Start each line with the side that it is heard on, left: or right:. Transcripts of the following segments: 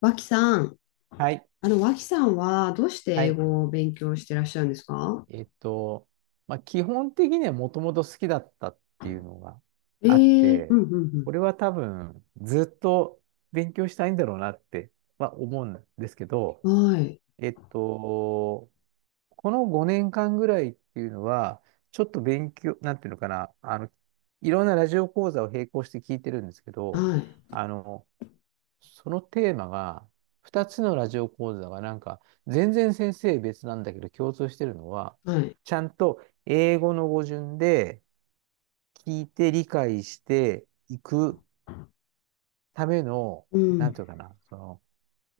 left: 脇さん、
right: はい。
left: 脇さんはどうして
right: は
left: 英
right: い。
left: 語を勉強してらっしゃるんですか？
right: えっと、まあ、基本的にはもともと好きだったっていうのが
left: え
right: あっ
left: えー、う
right: て、
left: んうん
right: これは多分ずっと勉強したいんだろうなっては思うんですけど、
left: うん。はい、
right: えっと、この5年間ぐらいっていうのは、ちょっと勉強、なんていうのかな、いろんなラジオ講座を並行して聞いてるんですけど、
left: はい、
right: あの、そのテーマが、2つのラジオ講座がなんか、全然先生別なんだけど共通してるのは、
left: はい、
right: ちゃんと英語の語順で聞いて理解していくための、
left: う
right: なん
left: ん、
right: ていうかな、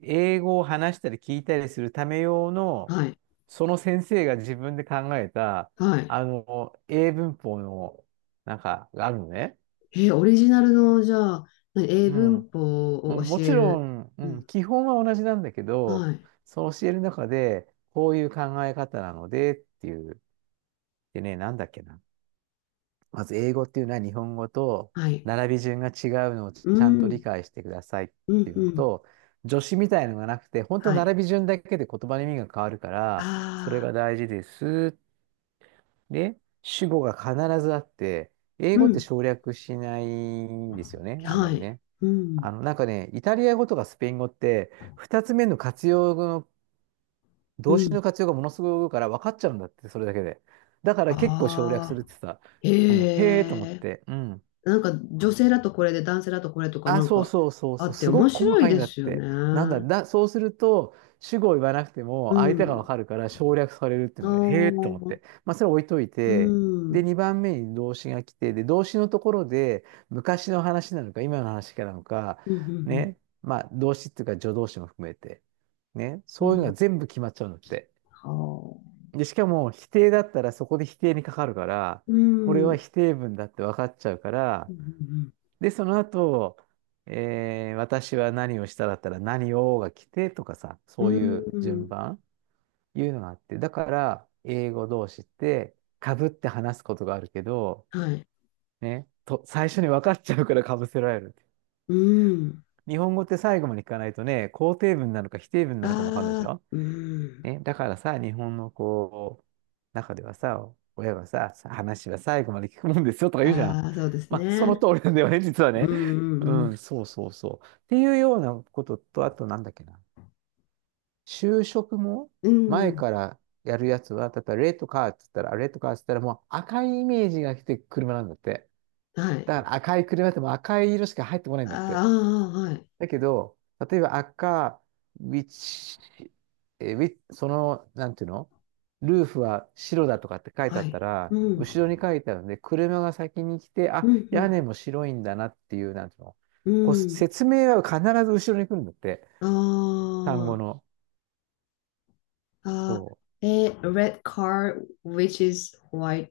right: 英語を話したり聞いたりするため用の、
left: はい、
right: その先生が自分で考えた、
left: はい。
right: 英文法の、なんか、があるのね。
left: オリジナルの、じゃあ、何英
right: うん。
left: 文法
right: う
left: を
right: んも
left: 教
right: ち
left: え
right: ろ
left: る。
right: ん、う
left: う
right: ん、
left: ん、
right: 基本は同じなんだけど、
left: はい、
right: そう教える中で、こういう考え方なのでっていう、でね、なんだっけな。まず英語っていうのは日本語と
left: はい、
right: 並び順が違うのをち
left: う
right: ゃんと理
left: ん、
right: 解してくださいっ
left: う
right: て
left: ん、
right: いうの
left: うん、
right: と、助詞みたいのがなくて、本当
left: はい。
right: 並び順だけで言葉の意味が変わるから、それ
left: ああ、
right: が大事です。で、主語が必ずあって、英
left: う
right: 語って
left: ん、
right: 省略しないんですよね、あんま
left: は
right: り
left: い、
right: ね。
left: うん、
right: なんかね、イタリア語とかスペイン語って、二つ目の活用語の、
left: う
right: 動詞
left: ん。
right: の活用がものすごい多いから分かっちゃうんだって、それだけで。だから結構省略す
left: あ
right: るっ
left: あ、
right: てさ、うん、
left: へ
right: へえと思っ
left: え。
right: て、うん。
left: なんか女性だとこれで男性だとこれとか
right: あ、
left: なん
right: そう
left: か
right: そうそう
left: あ
right: そう、
left: って
right: す
left: 面
right: ごく細
left: 白い
right: かいん
left: で
right: だっ
left: すよ
right: て。なんだ、
left: ね。
right: だ、そうすると、主語を言わなくて
left: う
right: も相手が
left: ん。
right: わかるから省略されるってい
left: あ
right: う
left: あ、
right: ので、へえと
left: う
right: 思っ
left: ん。
right: て。まあ、それ置いとい
left: う
right: て、で、
left: ん、
right: 2番目に動詞が来て、で、動詞のところで、昔の話なのか、今の話かなのか、
left: うん、
right: ね、まあ、動詞っていうか助動詞も含めて、ね、
left: うん。
right: そう
left: う
right: いうのが
left: ん、
right: 全部決まっちゃうんだって。
left: はあ。
right: で、しかも、否定だったらそこで否定にかかるから、
left: う
right: これは
left: ん。
right: 否定文だって分かっちゃうか
left: う
right: ら、
left: ん。
right: で、その後、私は何をしただったら何をが来てとかさ、
left: う
right: そういう順
left: ん。
right: 番、いうのがあって、だから、英語同士って、かぶって話すことがあるけど、
left: はい。
right: ね、と、最初に分かっちゃうからかぶせられる。
left: うん。
right: 日本語って最後まで聞かないとね、肯定文なのか否定文なのかも分かんないでし
left: ああ、
right: ょ
left: うん。
right: ね、だからさ、日本のこう、中ではさ、親がさ、さ話は最後まで聞くもんですよとか言うじゃん。
left: ああ、そうです
right: まあ、その
left: ね。
right: 通りなんだよね、実は
left: うん。
right: ね。
left: う
right: う
left: ん。
right: ん、そうそうそう。っていうようなことと、あとなんだっけな。就職も
left: うん。う
right: 前
left: ん、
right: からやるやつは、例えばレッドカーって言ったら、あレッドカーって言ったらもう赤いイメージが来て車なんだって。
left: はい。
right: だから赤い車ってもう赤い色しか入ってこないんだっ
left: あ
right: て。
left: あ、はい。
right: だけど、例えば赤、ウィッチ、えーウィなんていうのルーフは白だとかって書いてあ
left: は
right: った
left: い。
right: ら、
left: うん。
right: 後ろに書いてあるんで、車が先に来て、
left: う
right: あ、屋
left: ん。
right: 根も白いんだなっていう、なんていうの
left: うん。
right: こう
left: うん。
right: 説明は必ず後ろに来るんだって、
left: あ
right: 単語の。
left: あ
right: そう。
left: ー、red car, which is white,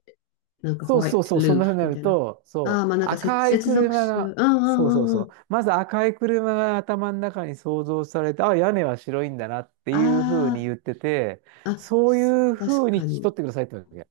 left: なんか
right: そうそう
left: white
right: そう、そんな
left: roof
right: 風にな
left: み
right: る
left: たいな。
right: と、
left: あ
right: そ
left: あ、
right: う、
left: まあなんか
right: 赤い
left: 接続
right: 車
left: 詞。うんう
right: が、
left: ん
right: そ
left: う
right: うそう
left: んう
right: そう、
left: ん。
right: まず赤い車が頭の中に想像されて、あ、屋根は白いんだなっていう風に
left: あ
right: 言ってて、
left: あ、あ、
right: そう
left: そ
right: い
left: う
right: う
left: 確
right: 風に
left: か
right: 聞き取
left: に。
right: ってくださいってわけ。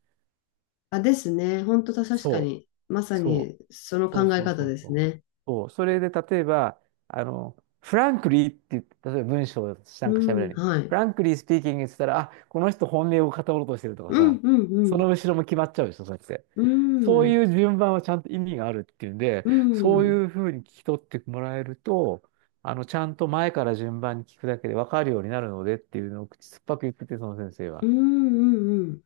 left: あ、ですね。本当だ、確か
right: そう。
left: に。まさ
right: そ
left: に
right: う。
left: その
right: そう
left: 考え
right: そう
left: 方
right: そう
left: で
right: そ
left: す
right: う。
left: ね。
right: そう。それで、例えば、フランクリーって言って、例えば文章をなん
left: う
right: か喋ら
left: ん、
right: ない。
left: は
right: フ
left: い。
right: ランクリースピーキングって言ったら、あ、この人本音を語ろうとしてるとか
left: うん
right: さ、
left: うんう
right: そ
left: ん。
right: の後ろも決まっちゃうでしょ、そうやって。
left: う
right: そうい
left: ん
right: う順番はちゃんと意味があるっていうんで、
left: う
right: そう
left: ん
right: いうふうに聞き取ってもらえると、ちゃんと前から順番に聞くだけで分かるようになるのでっていうのを口酸っぱく言ってて、その先生
left: う
right: は。
left: んうんうん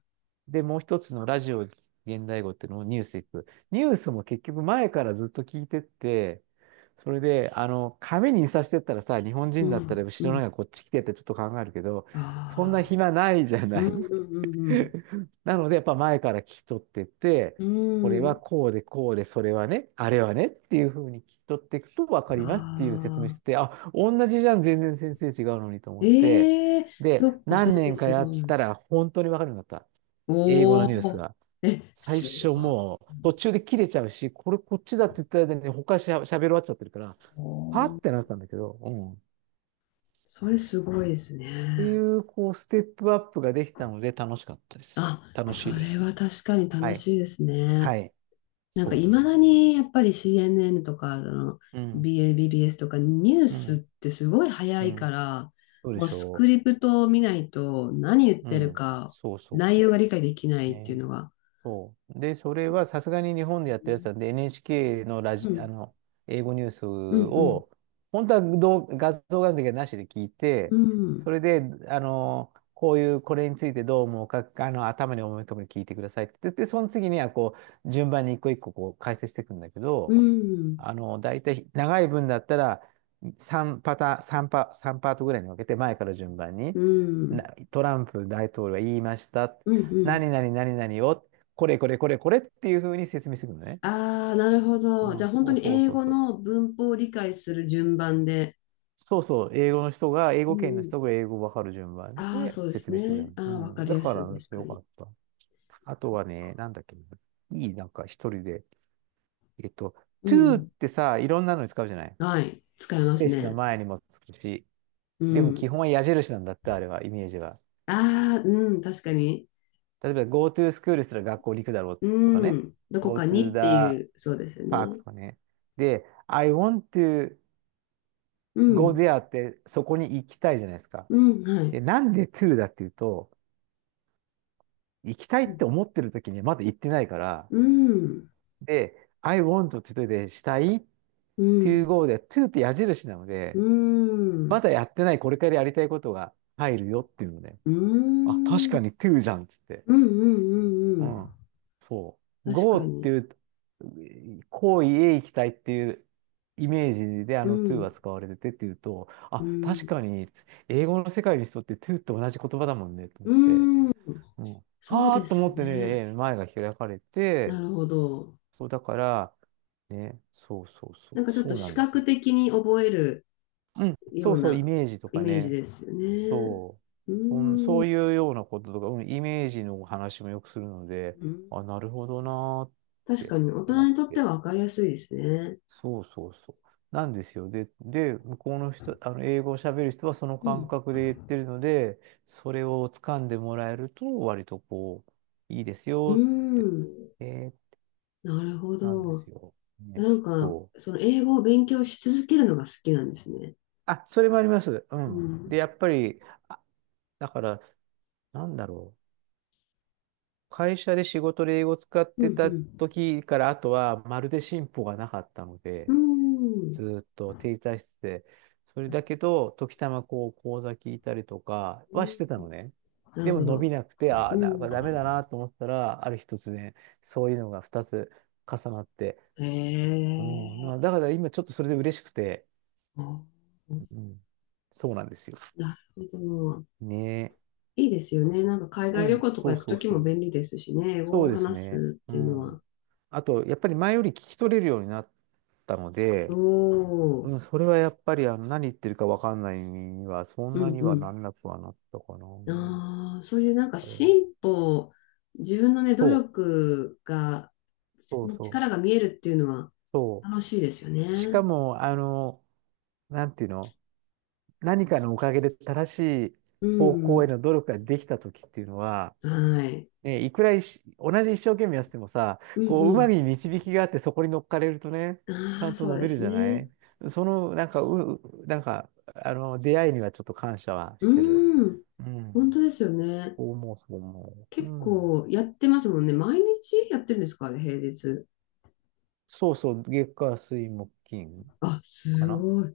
right: で、もう一つのラジオ現代語っていうのもニュースいく。ニュースも結局前からずっと聞いてって、それで、紙に印刷してったらさ、日本人
left: う
right: だったら
left: んう
right: 後ろの
left: ん。
right: 方がこっち来てってちょっと考えるけど、そんな
left: ああ、
right: 暇ないじゃ
left: う
right: な
left: ん
right: い。
left: うんうん
right: なので、やっぱ前から聞き取ってって、
left: うん。
right: こ
left: う
right: れは
left: ん。
right: こうでこうで、それはね、あれはねっていうふうに聞き取っていくと分か
left: あ
right: りますっていう説明して
left: あ。
right: て、あ、同じじゃん、全然先生違うのにと思って、
left: ええ、そ
right: で、
left: っか、先
right: 何
left: 生
right: 年か
left: 違う
right: やっ
left: の
right: た
left: に。
right: ら本当に分かるようになった。英語
left: お
right: のニュース
left: お、
right: が。
left: え、
right: 最
left: す
right: 初
left: ごい。
right: もう途中で切れちゃうし、これこっちだって言った間に他しゃ、喋り終わっちゃってるから、はってなったんだけど、うん。っ
left: それすごいです
right: てい
left: ね。
right: う、こう、ステップアップができたので楽しかったです。
left: あ、
right: 楽
left: そ
right: しいで
left: れ
right: す。
left: は確かに
right: は
left: 楽
right: い。
left: しいですね。
right: はい。
left: なんか
right: そ
left: いまだにやっぱり CNN とか
right: う。うん。
left: BBS とかニュー
right: う
left: スっ
right: ん。
left: てすごい早
right: う
left: いか
right: ん。
left: ら、
right: そうで
left: もう
right: し
left: スク
right: ょ
left: リプトを見ないと何言っ
right: う。う
left: てる
right: ん。
left: か
right: そうそう
left: 内
right: そ
left: 容が理解できな
right: う。
left: いっていう
right: ね
left: のが。
right: そう。で、それはさすがに日本
left: う
right: でやってるやつ
left: ん、
right: なんで、NHK の
left: うん、
right: 英語ニュース
left: うん、
right: を、本当は動画像があるだけなしで聞い
left: う
right: て、
left: ん、
right: それで、こういう、これについてどう思うか、頭に思い浮かべて聞いてくださいって言って、その次には、こう、順番に一個一個、こう、解説していくんだけ
left: う
right: ど、
left: ん、
right: 大体、長い文だったら、3パターン、さんパ、3パートぐらいに分けて、前から順番に、
left: う
right: な
left: ん。
right: トランプ大統領は言いました。
left: うんう
right: 何
left: ん。
right: 々何々をこれこれこれこれっていう風に説明してくるのね。
left: ああ、なるほ
right: う
left: ど。じ
right: ん、
left: ゃあ本当
right: そう
left: に
right: そう
left: 英
right: そう
left: 語
right: そう。
left: の文法を理解する順番で。
right: そうそう、英語の人が、英
left: う
right: 語圏の
left: んうん。
right: 人が英語わかる順番
left: ああ、
right: で
left: そうです
right: 説明してくれ
left: ね。
right: る。
left: あ
right: う
left: あ、わか
right: ん、
left: り
right: だ
left: や
right: か
left: す
right: ら、
left: い。確か
right: よか
left: に。
right: った。あと
left: そう、
right: はね、なんだっけ、いい、なんか一人で、えっと、
left: う
right: to っ
left: ん。
right: てさ、いろんなのに使うじゃない
left: はい。使えます
right: 名詞の
left: ね。
right: 前にもつくし、
left: う
right: でも基本
left: ん。
right: は矢印なんだって、あれは、イメージは。
left: ああ、うん。確かに。
right: 例えば、go to school したら学校に行くだろう
left: う
right: とかね、
left: ん。どこ
right: go
left: か
right: to
left: にって
right: the
left: いう、そうですよ
right: park
left: ね。
right: とかね。で、I want to
left: う
right: go
left: ん。
right: there ってそこに行きたいじゃないですか。
left: うん。はい。
right: で、なんで to だっていうと、行きたいって思ってる時にはまだ行ってないから、
left: うん。
right: で、I want to でしたい
left: う
right: to
left: ん。
right: go で to って矢印なの
left: う
right: で、
left: ん。う
right: ま
left: ん。
right: だやってないこれからやりたいことが入るよっていうので、
left: う
right: あ、確
left: ん。うん。
right: かに to じゃんっつって。
left: うん。う
right: う
left: ん、
right: ん。そう。
left: 確
right: Go
left: か
right: って
left: に。
right: いう、行為へ行きたいっていうイメージであ
left: う
right: の to
left: ん。
right: は使われててっていうと、あ、
left: う
right: 確
left: ん。
right: かに英語の世界にとって to と同じ言葉だもんねと思
left: う
right: って、
left: ん。
right: うん。
left: そう
right: ああ
left: で
right: と思
left: す
right: ってね、
left: ね。
right: 前が開かれ
left: な
right: て、
left: るほど。
right: そうだから、ね、そうそうそう、
left: なんかちょっ
right: そ
left: と
right: うな
left: 視
right: んです
left: 覚
right: よ。
left: 的に覚える
right: うん、
left: よ
right: そう
left: う
right: そう、イ
left: な
right: メージと
left: イ
right: か
left: メージ
right: ね、
left: ですよね。
right: そう。
left: うー
right: そうい
left: ん。
right: うようなこととか、うん、イメージの話もよくするので、
left: うん、
right: あ、なるほどなーっ
left: 確
right: て
left: かに大
right: 思
left: 人
right: っ
left: にとって
right: て。
left: は分かりやすいですね。
right: そうそうそう。なんですよ。で、向こうの人、あの、英語を喋る人はその
left: う
right: 感
left: ん。
right: 覚で言ってるので、それを掴んでもらえると、割とこう、いいです
left: うー
right: よって、
left: ん。
right: えー
left: なるほ
right: なんで
left: ど。
right: すよ。ね、
left: なんか、
right: そう。
left: その英語を勉強し続けるのが好きなんですね。
right: あ、それもあります。う
left: う
right: ん。で、
left: ん。
right: やっぱり、あ、だから、なんだろう。会社で仕事で英語を使っ
left: う
right: てた
left: ん、
right: 時から、あとはまるで進歩がなかったの
left: う
right: で、
left: ん。うん。
right: ずーっと停滞してて、それだけど、時たまこう講座聞いたりとか
left: う
right: はしてたの
left: ん、
right: ね。
left: なる
right: でも
left: ほ
right: 伸び
left: ど。
right: なくて、ああ、
left: う
right: なん
left: ん。
right: かダメだなと思ったら、ある日突然、そういうのが二つ重なって、
left: へ
right: うん、な
left: え。
right: だから今ちょっとそれで嬉しくて、
left: あ、
right: うん、そうなんですよ。
left: なるほど。
right: ね
left: いいですよね。なんか海
right: え。う
left: 外旅
right: ん、
left: 行とか
right: そう
left: 行く
right: そ
left: と
right: う
left: き
right: そ
left: も
right: う。
left: 便利ですしね。英
right: そ
left: 語
right: う
left: を
right: です
left: 話
right: ね。
left: すっ
right: う
left: ていうのは。
right: ん。あと、やっぱり前より聞き取れるようになったの
left: お
right: で、
left: ー、
right: うん、それはやっぱりあの何言ってるかわかんないには、そん
left: う
right: な
left: ん
right: にはな
left: う
right: んなくはなったかな。
left: ん。ああ、そういうなんか
right: あれ。
left: 進歩、自分のね、努
right: そう、
left: 力が、
right: そうそう、
left: 力が見えるっていうのは
right: そ
left: 楽しいですよ
right: う。しか
left: ね。
right: も、あの、なんていうの、何かのおかげで正しい
left: う
right: 方向へ
left: ん。
right: の努力ができた時っていうのは、
left: はい。
right: ね、いくらいし同じ一生懸命やっててもさ、
left: う
right: こう、うま
left: ん
right: く導きがあってそこに乗っかれるとね、
left: う
right: ち
left: ん。あ
right: ゃん
left: あ、
right: と
left: そう
right: 伸
left: で
right: びる
left: す
right: じゃな
left: ね。
right: いその、なんか、あの、出会いにはちょっと感謝は
left: う
right: してる。
left: ん。
right: う
left: 本当
right: ん。
left: ですよね。
right: そう思う、そう思う。う
left: 結
right: ん。
left: 構やってますもんね。毎日やってるんですかあれ、平日。
right: そうそう、月火水木金
left: あ、
right: か
left: す
right: な。
left: ごい。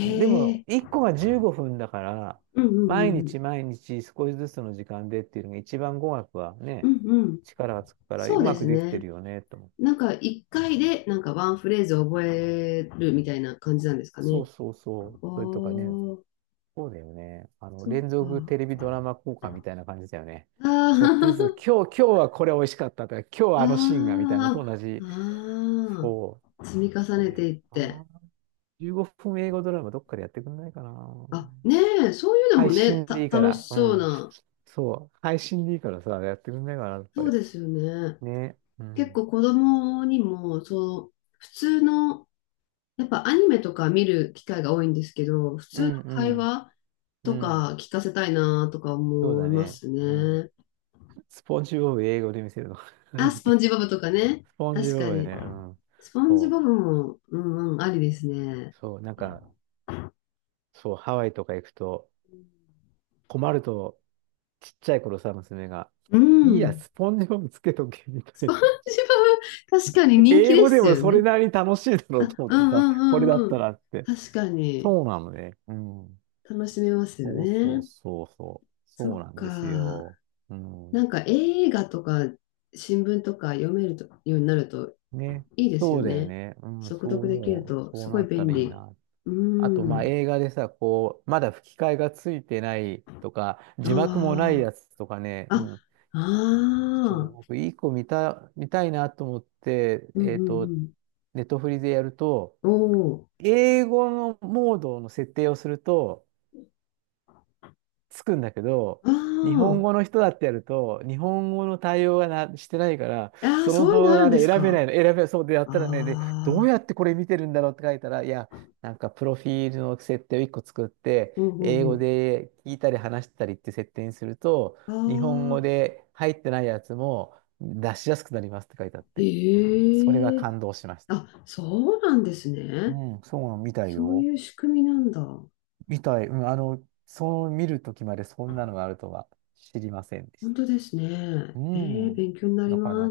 right: うんでも、
left: え、
right: 1個が15分だから、
left: うんうんう
right: 毎
left: ん
right: 日毎日少しずつの時間でっていうのが一番語学は
left: う
right: ね、
left: ん。うんうん。
right: 力がつくから、
left: そ
right: う
left: うで
right: まく
left: す
right: できて
left: ね。
right: るよね、と思う。
left: なんか一回でなんかワンフレーズ覚えるみたいな感じなんですか
right: そう
left: ね。
right: そうそう。それとかね、
left: おー、
right: そうだよね。あの、
left: そっ
right: 連続テ
left: か。
right: レビドラマ効果みたいな感じだよね。ちょっと
left: あ
right: ずつ、今日はこれ美味しかったとか、今日
left: ー
right: は あのシーンがみたいなのと
left: あ
right: 同
left: ー、
right: じ。
left: あ
right: そ
left: ー、積み
right: う。
left: 重
right: そう
left: ね
right: だよ
left: ていって。
right: な。15分英語ドラマどっかでやってくんないかな。
left: あ、ねえ、そういうのも
right: 配
left: ね、
right: 信でいいか
left: 楽
right: ら。
left: し
right: う
left: そう
right: ん。
left: な。
right: そう。配信でいいからさ、やってくんないかな、どっか
left: そう
right: で。
left: ですよね。
right: ね。う
left: 結
right: ん。
left: 構子供にも、そう、普通の、やっぱアニメとか見る機会が多いんですけど、普
right: う
left: 通の
right: んう
left: 会
right: ん。
left: 話、
right: う
left: と
right: ん。
left: か聞かせたいなとか
right: そう
left: 思
right: だ
left: いま
right: ね。
left: す
right: うん。
left: ね。
right: スポンジボブ英語で見せるの。
left: あ、
right: 何言
left: ス
right: って
left: ポンジボブとかね。
right: スポンジ
left: 確
right: ボ
left: か
right: ブ
left: に。
right: ね。うん。
left: スポンジ
right: そ
left: ボブも、うんうん、ありです
right: う。
left: ね。
right: そう。なんか、そう、ハワイとか行くと、困ると、ちっちゃい頃さ、娘が、
left: う
right: いいや、
left: ん。
right: スポンジボブつけとけ、み
left: ス
right: たい
left: ポン
right: な。
left: ジボブ、確かに人気
right: 英
left: で
right: 語で
left: す
right: も
left: よ
right: それ
left: ね。
right: なりに楽しいだろ
left: あ、
right: うと思っ
left: う
right: て
left: んう
right: さ、これだ
left: んうん
right: った
left: うん。
right: らって。
left: 確かに、
right: そうなのね。うん。
left: 楽しめますよ
right: そうそう
left: ね。
right: そうそう。
left: そ
right: そう
left: っ
right: なんです
left: か。
right: よ。う
left: な
right: ん。
left: んか映画とか新聞とか読めるとようになると
right: ね。
left: いいです
right: そ
left: よ
right: うだよ
left: ね。
right: ね。うん。
left: 速
right: そう
left: 読できる
right: 思う。
left: と
right: そ
left: す
right: う
left: ご
right: な
left: い
right: った
left: 便
right: らいい
left: 利。
right: な。
left: う
right: あと、まあ、
left: ん。
right: 映画でさ、こう、まだ吹き替えがついてないとか、字幕もない
left: あ
right: やつとかね。
left: あ。
right: う
left: あ、
right: ん。
left: あ
right: そう、
left: あ、
right: 僕、いい子見た、見たいなと思って、
left: うんうんうん。
right: ネットフリでやると、
left: おお、
right: 英語のモードの設定をすると、つくんだけど、
left: あ
right: 日本語の人だってやると、日本語の対応がなしてないから、
left: あ、ああ、
right: その
left: そういう
right: 動
left: の
right: 画
left: あるん
right: が
left: で
right: ね、
left: す
right: 選べ
left: か？
right: ないの、選べ、そうでやっ
left: あ
right: たらね、で、どうや
left: あ、
right: ってこれ見てるんだろうって書いたら、いや、なんかプロフィールの設定を1個作って、
left: う
right: 英
left: んう
right: 語
left: ん
right: で聞いたり話したりって設定にすると、
left: う
right: 日本
left: ん。
right: 語
left: ああ、
right: で入ってないやつも出しやすくなりますって書いてあって、それは
left: ええ、
right: 感動しました。
left: あ、そうなんですね。
right: うん、そうなの、見たい
left: そう
right: よ。
left: いう仕組みなんだ。
right: 見たい。うん、あの、そう見るときまでそんなのがあるとは知りませんでし
left: 本
right: た。
left: 当ですね。
right: う
left: ええ、
right: ん。
left: 勉強になり
right: な
left: ます。
right: かな